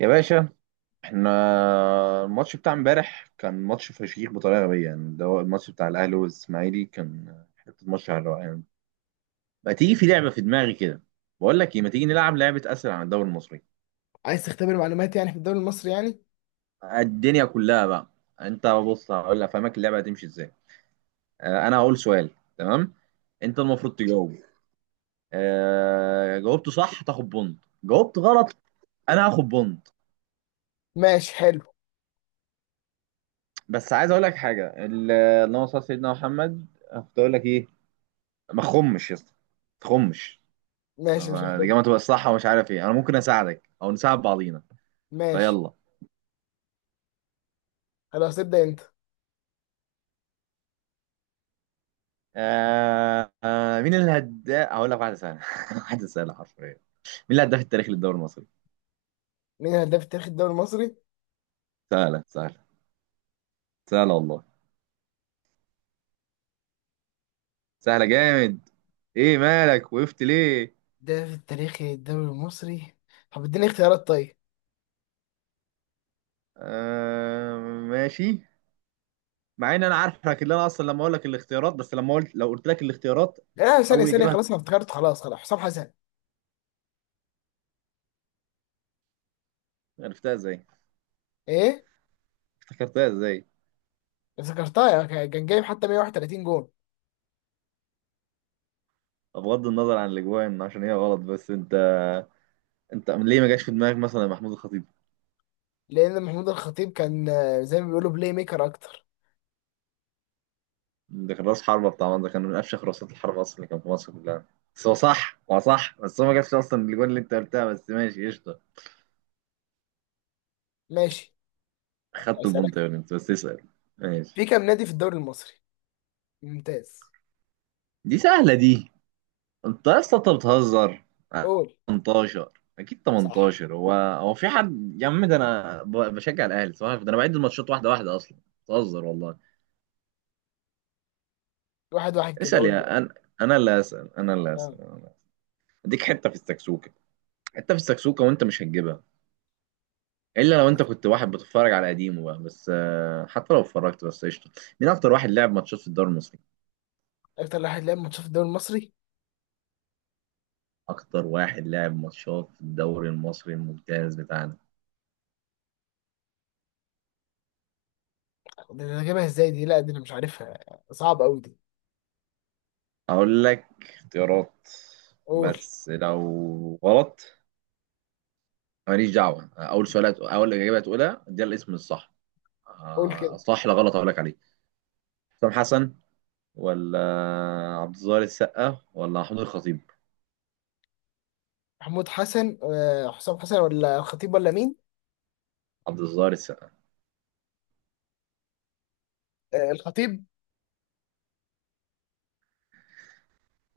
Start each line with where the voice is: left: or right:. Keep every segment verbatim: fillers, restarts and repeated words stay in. right: يا باشا احنا الماتش بتاع امبارح كان ماتش فشيخ بطريقه غبيه، يعني ده هو الماتش بتاع الاهلي والاسماعيلي، كان حته ماتش على الروقان. ما تيجي في لعبه في دماغي كده، بقول لك ايه ما تيجي نلعب لعبه اسئله عن الدوري المصري؟
left: عايز تختبر معلوماتي يعني في الدوري المصري يعني.
right: الدنيا كلها بقى. انت بص هقول افهمك اللعبه هتمشي ازاي. اه، انا هقول سؤال، تمام، انت المفروض تجاوب. اه، جاوبت صح تاخد بونت، جاوبت غلط انا هاخد بونت.
left: ماشي، حلو.
right: بس عايز اقول لك حاجه. ال- اللهم صل على سيدنا محمد. كنت اقول لك ايه؟ ما تخمش يا اسطى ما تخمش.
left: ماشي، مش هختبر.
right: الإجابة تبقى الصح ومش عارف إيه، أنا ممكن أساعدك أو نساعد بعضينا.
left: ماشي،
right: فيلا.
left: خلاص، ابدأ انت.
right: آه آه مين الهداف؟ هقول لك واحدة سهلة. واحدة سهلة حرفيا. مين الهداف التاريخي للدوري المصري؟
left: مين الهداف التاريخي الدوري المصري؟
right: سهلة، سهلة، سهلة والله، سهلة جامد. إيه مالك وقفت ليه؟
left: ده في التاريخ الدوري المصري. طب اديني اختيارات طيب؟
right: آه، ماشي. مع إن أنا عارفك اللي أنا أصلا لما أقول لك الاختيارات، بس لما قلت لو قلت لك الاختيارات
left: لا، ثانية
right: أول
left: ثانية،
right: إجابة هت-
left: خلاص انا افتكرت، خلاص خلاص، حسام حسن.
right: عرفتها إزاي؟
left: ايه،
right: افتكرتها إزاي؟
left: افتكرتها يعني، كان كان جايب حتى مية وواحد وثلاثين جون.
right: بغض النظر عن الأجوان عشان هي غلط، بس أنت انت ليه ما جاش في دماغك مثلا محمود الخطيب؟
left: لان محمود الخطيب كان آه، زي ما بيقولوا بلاي ميكر اكتر.
right: ده كان راس حربة، بتاع ده كان من افشخ راسات الحربة اصلا اللي كان في مصر كلها، بس هو صح هو صح، بس هو ما جابش اصلا الجول اللي انت قلتها. بس ماشي قشطة،
left: ماشي.
right: خدت البنطة
left: اسألك.
right: يعني. انت بس اسأل. ماشي.
left: في كام نادي في الدوري المصري؟ ممتاز.
right: دي سهلة دي، انت يا اسطى انت بتهزر.
left: قول.
right: تمنتاشر. اكيد
left: صح.
right: تمنتاشر، هو هو في حد يا عم؟ ده انا ب- بشجع الاهلي، صح؟ ده انا بعد الماتشات واحدة واحدة اصلا. بتهزر والله.
left: واحد واحد كده،
right: اسأل
left: قول.
right: يا انا. انا اللي اسأل، انا اللي
left: آه.
right: اسأل، أنا اللي أسأل. اديك حتة في السكسوكة، حتة في السكسوكة وانت مش هتجيبها الا لو انت كنت واحد بتتفرج على قديمه بقى، بس آه، حتى لو اتفرجت، بس قشطه. مين اكتر واحد لعب ماتشات في الدوري المصري؟
left: اكتر واحد لعب ماتشات في الدوري المصري.
right: اكتر واحد لعب ماتشات في الدوري المصري الممتاز بتاعنا.
left: دي انا جايبها ازاي دي؟ لا، دي انا مش عارفها. صعب قوي دي.
right: اقول لك اختيارات؟
left: قول.
right: بس لو غلط ماليش دعوه، اول سؤال هت- اول اجابه هتقولها دي الاسم الصح.
left: قول
right: آه،
left: كده.
right: صح لا غلط اقول لك عليه. حسام حسن، ولا عبد الظاهر السقا، ولا محمود الخطيب؟
left: محمود حسن آه، حسام حسن ولا الخطيب ولا مين؟
right: عبد الظاهر السقا.
left: آه، الخطيب.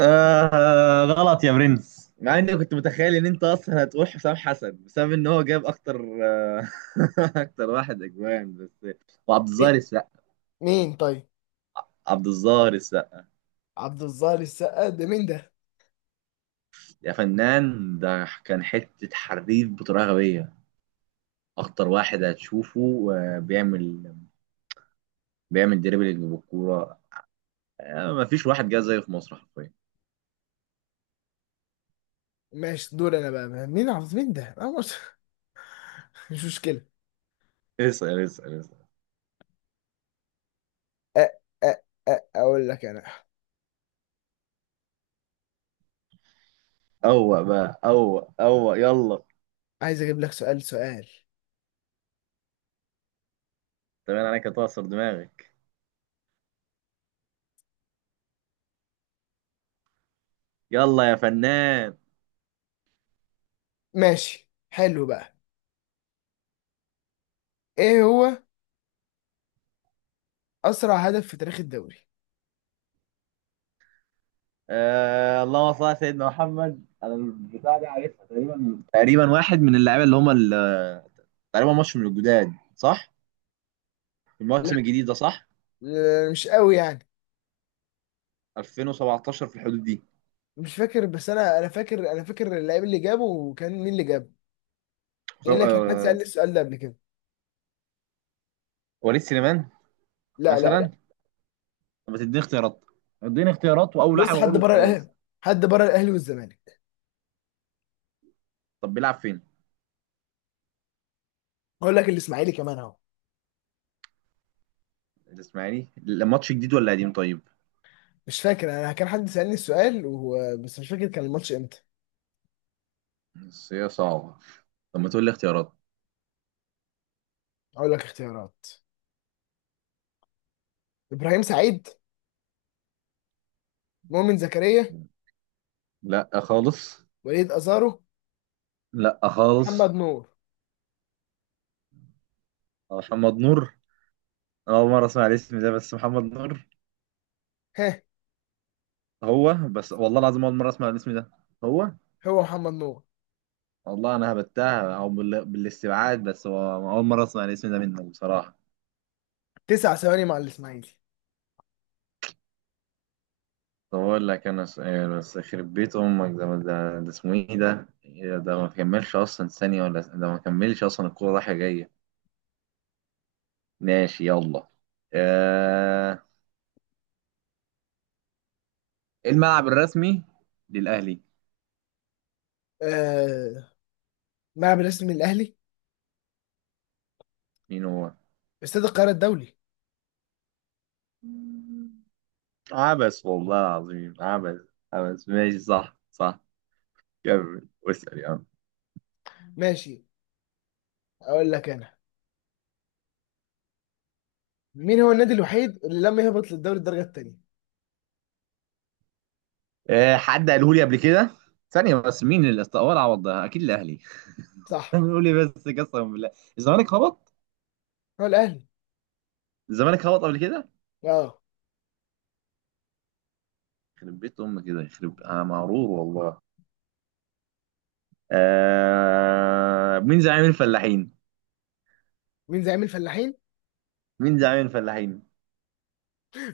right: آه غلط يا برنس. مع اني كنت متخيل ان انت اصلا هتروح حسام حسن بسبب ان هو جاب اكتر. آه، اكتر واحد اجوان بس، وعبد الظاهر
left: مي-
right: السقا.
left: مين طيب؟
right: عبد الظاهر السقا
left: عبد الظاهر السقا ده مين ده؟
right: يا فنان، ده كان حته حريف بطريقه غبيه. اكتر واحد هتشوفه آه، بيعمل بيعمل دريبلينج بالكوره. آه، مفيش واحد جه زيه في مصر حرفيا.
left: ماشي، دور انا بقى. مين عبد مين ده آه، مش مش مشكلة.
right: اسال اسال اسال.
left: آه، آه، آه، اقول لك انا.
right: اوه بقى، اوه اوه، يلا.
left: عايز اجيب لك سؤال سؤال
right: تمام، انا أنا كنت هكسر دماغك. يلا يا فنان.
left: ماشي، حلو بقى. ايه هو؟ اسرع هدف في تاريخ الدوري.
right: آه اللهم صل على سيدنا محمد. انا البتاع دي عارفها تقريبا، تقريبا واحد من اللعيبه اللي هم ال- تقريبا ماتش من الجداد صح؟ في
left: لا.
right: الموسم الجديد ده صح؟
left: لا، مش قوي يعني.
right: الفين وسبعة عشر في الحدود دي.
left: مش فاكر، بس انا انا فاكر، انا فاكر اللعيب اللي جابه، وكان مين اللي جابه.
right: حسام-
left: لان كان حد
right: آه،
left: سالني السؤال ده قبل كده.
right: وليد سليمان
left: لا، لا، لا.
right: مثلا. طب ما تديني اختيارات؟ اديني اختيارات واول
left: بص،
right: لاعب
left: حد
right: اقوله
left: بره الاهلي.
right: خلاص.
left: حد بره الاهلي والزمالك.
right: طب بيلعب فين؟
left: اقول لك الاسماعيلي كمان اهو.
right: الاسماعيلي الماتش جديد ولا قديم طيب؟
left: مش فاكر، انا كان حد سالني السؤال وهو، بس مش فاكر كان الماتش امتى.
right: بس هي صعبه. طب ما تقول لي اختيارات.
left: اقول لك اختيارات: ابراهيم سعيد، مؤمن زكريا،
right: لا خالص.
left: وليد ازارو،
right: لا
left: محمد
right: خالص.
left: نور.
right: محمد نور؟ أنا أول مرة أسمع الاسم ده، بس محمد نور.
left: ها.
right: هو بس والله العظيم اول مره اسمع الاسم ده. هو،
left: هو محمد نور.
right: والله انا هبتها او بال... بالاستبعاد، بس هو اول مره اسمع الاسم ده منك بصراحه.
left: تسع ثواني مع الاسماعيلي.
right: طب اقول لك انا سؤال، بس يخرب بيت امك ده ده, ده اسمه ايه؟ ده إيه ده؟ ما كملش اصلا ثانيه، ولا ده ما كملش اصلا الكوره رايحه جايه. ماشي، يلا. آه، الملعب الرسمي للاهلي،
left: آه. ملعب الرسمي الاهلي.
right: مين هو؟
left: استاد القاهره الدولي.
right: عبس، والله العظيم عبس، عبس. ماشي، صح صح. كمل واسال يا عم.
left: ماشي. اقول لك انا. مين هو النادي الوحيد اللي لم يهبط للدوري الدرجه الثانيه؟
right: آه، حد قاله لي قبل كده. ثانية بس، مين اللي استقبل عوض ده؟ أكيد الأهلي.
left: صح،
right: بنقول لي، بس قسما بالله الزمالك هبط؟
left: هو الاهلي.
right: الزمالك هبط قبل كده؟
left: اه.
right: يخرب بيت أمك، كده يخرب، أنا مغرور والله. آه... مين زعيم الفلاحين؟
left: مين زعيم الفلاحين؟
right: مين زعيم الفلاحين؟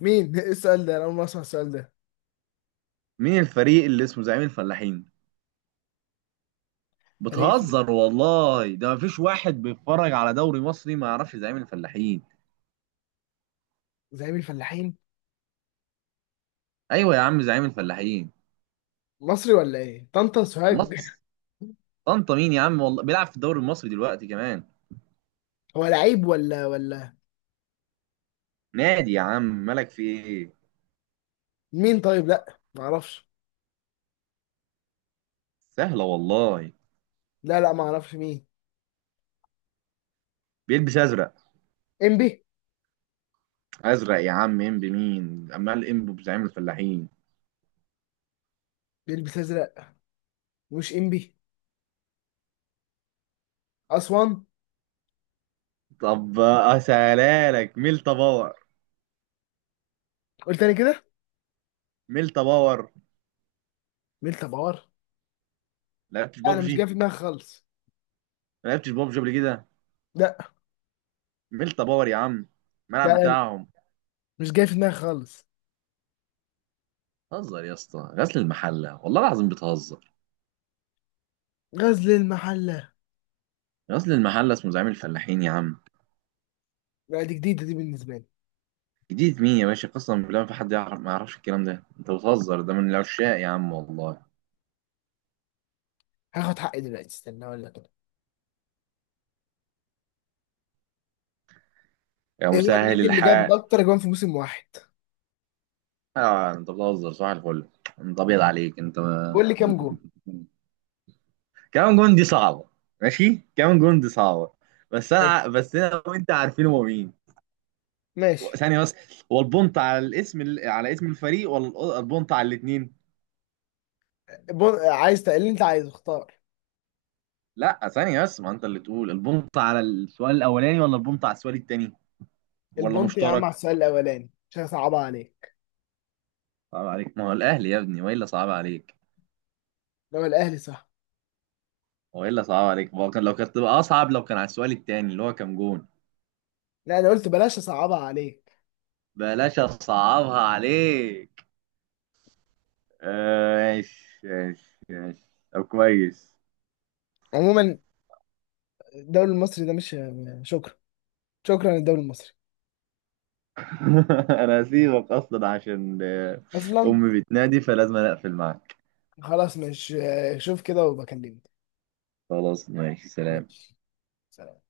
left: مين؟ ايه السؤال ده، انا اول مره اسمع السؤال ده.
right: مين الفريق اللي اسمه زعيم الفلاحين؟
left: فريق اسمه
right: بتهزر والله، ده مفيش واحد بيتفرج على دوري مصري ما يعرفش زعيم الفلاحين.
left: زعيم الفلاحين؟
right: أيوه يا عم، زعيم الفلاحين.
left: مصري ولا ايه، طنطا سوهاج؟
right: مصر. طنطا مين يا عم؟ والله بيلعب في الدوري المصري دلوقتي كمان.
left: هو لعيب ولا ولا؟
right: نادي يا عم، مالك في إيه؟
left: مين طيب؟ لا، ما اعرفش.
right: سهلة والله.
left: لا، لا، ما اعرفش مين.
right: بيلبس أزرق.
left: امبي.
right: أزرق يا عم، إم بمين؟ عمال إم بزعيم الفلاحين.
left: بيلبس ازرق. مش امبي، اسوان.
right: طب أسهلها لك، ميلتا باور.
left: قلت تاني كده؟
right: ميلتا باور.
left: ميلتا بار.
right: لعبتش
left: لا، انا مش جاي
right: بابجي؟
left: في دماغي خالص.
right: ما لعبتش بابجي قبل كده؟
left: لا.
right: ميلتا باور يا عم، الملعب
left: لا،
right: بتاعهم.
left: مش جاي في دماغي خالص.
right: بتهزر يا اسطى، غزل المحلة والله العظيم، بتهزر.
left: غزل المحله.
right: غزل المحلة اسمه زعيم الفلاحين يا عم.
left: لا، دي جديده دي بالنسبه لي.
right: جديد مين يا باشا؟ قسما بالله ما في حد يعرف ما يعرفش الكلام ده، انت بتهزر، ده من العشاق يا عم والله.
left: هاخد حقي دلوقتي، استنى اقول لك.
right: يا
left: ايه هو
right: مسهل
left: النادي اللي جاب
right: الحال.
left: اكتر جوان في موسم واحد؟
right: آه انت بتهزر، صباح الفل، انت ابيض عليك انت.
left: قول لي كام
right: انت
left: جون.
right: كمان جون دي صعبه، ماشي كمان جون دي صعبه، بس انا
left: ماشي.
right: ع- بس انا وانت عارفين هو مين.
left: ماشي.
right: ثانيه بس، هو البونت على الاسم ال- على اسم الفريق، ولا الأ- البونت على الاثنين؟
left: بون... عايز تقل اللي انت عايزه اختار.
right: لا ثانيه بس، ما انت اللي تقول البونت على السؤال الاولاني ولا البونت على السؤال الثاني ولا
left: البونت يا عم على
right: مشترك.
left: السؤال الاولاني، مش هصعبها عليك.
right: صعب عليك؟ ما هو الاهلي يا ابني، والا صعب عليك؟
left: لو الاهلي صح.
right: والا صعب عليك؟ ما هو كان، لو كانت تبقى اصعب لو كان على السؤال الثاني اللي هو كام جون.
left: لا، انا قلت بلاش اصعبها عليك.
right: بلاش اصعبها عليك. آه، ماشي ماشي ماشي. طب كويس.
left: عموما، الدوري المصري ده مش، شكرا، شكرا للدوري المصري.
right: انا هسيبك اصلا عشان آه،
left: اصلا.
right: امي بتنادي، فلازم أنا اقفل معاك.
left: خلاص، مش، شوف كده وبكلمك.
right: خلاص ماشي، سلام.
left: ماشي. سلام.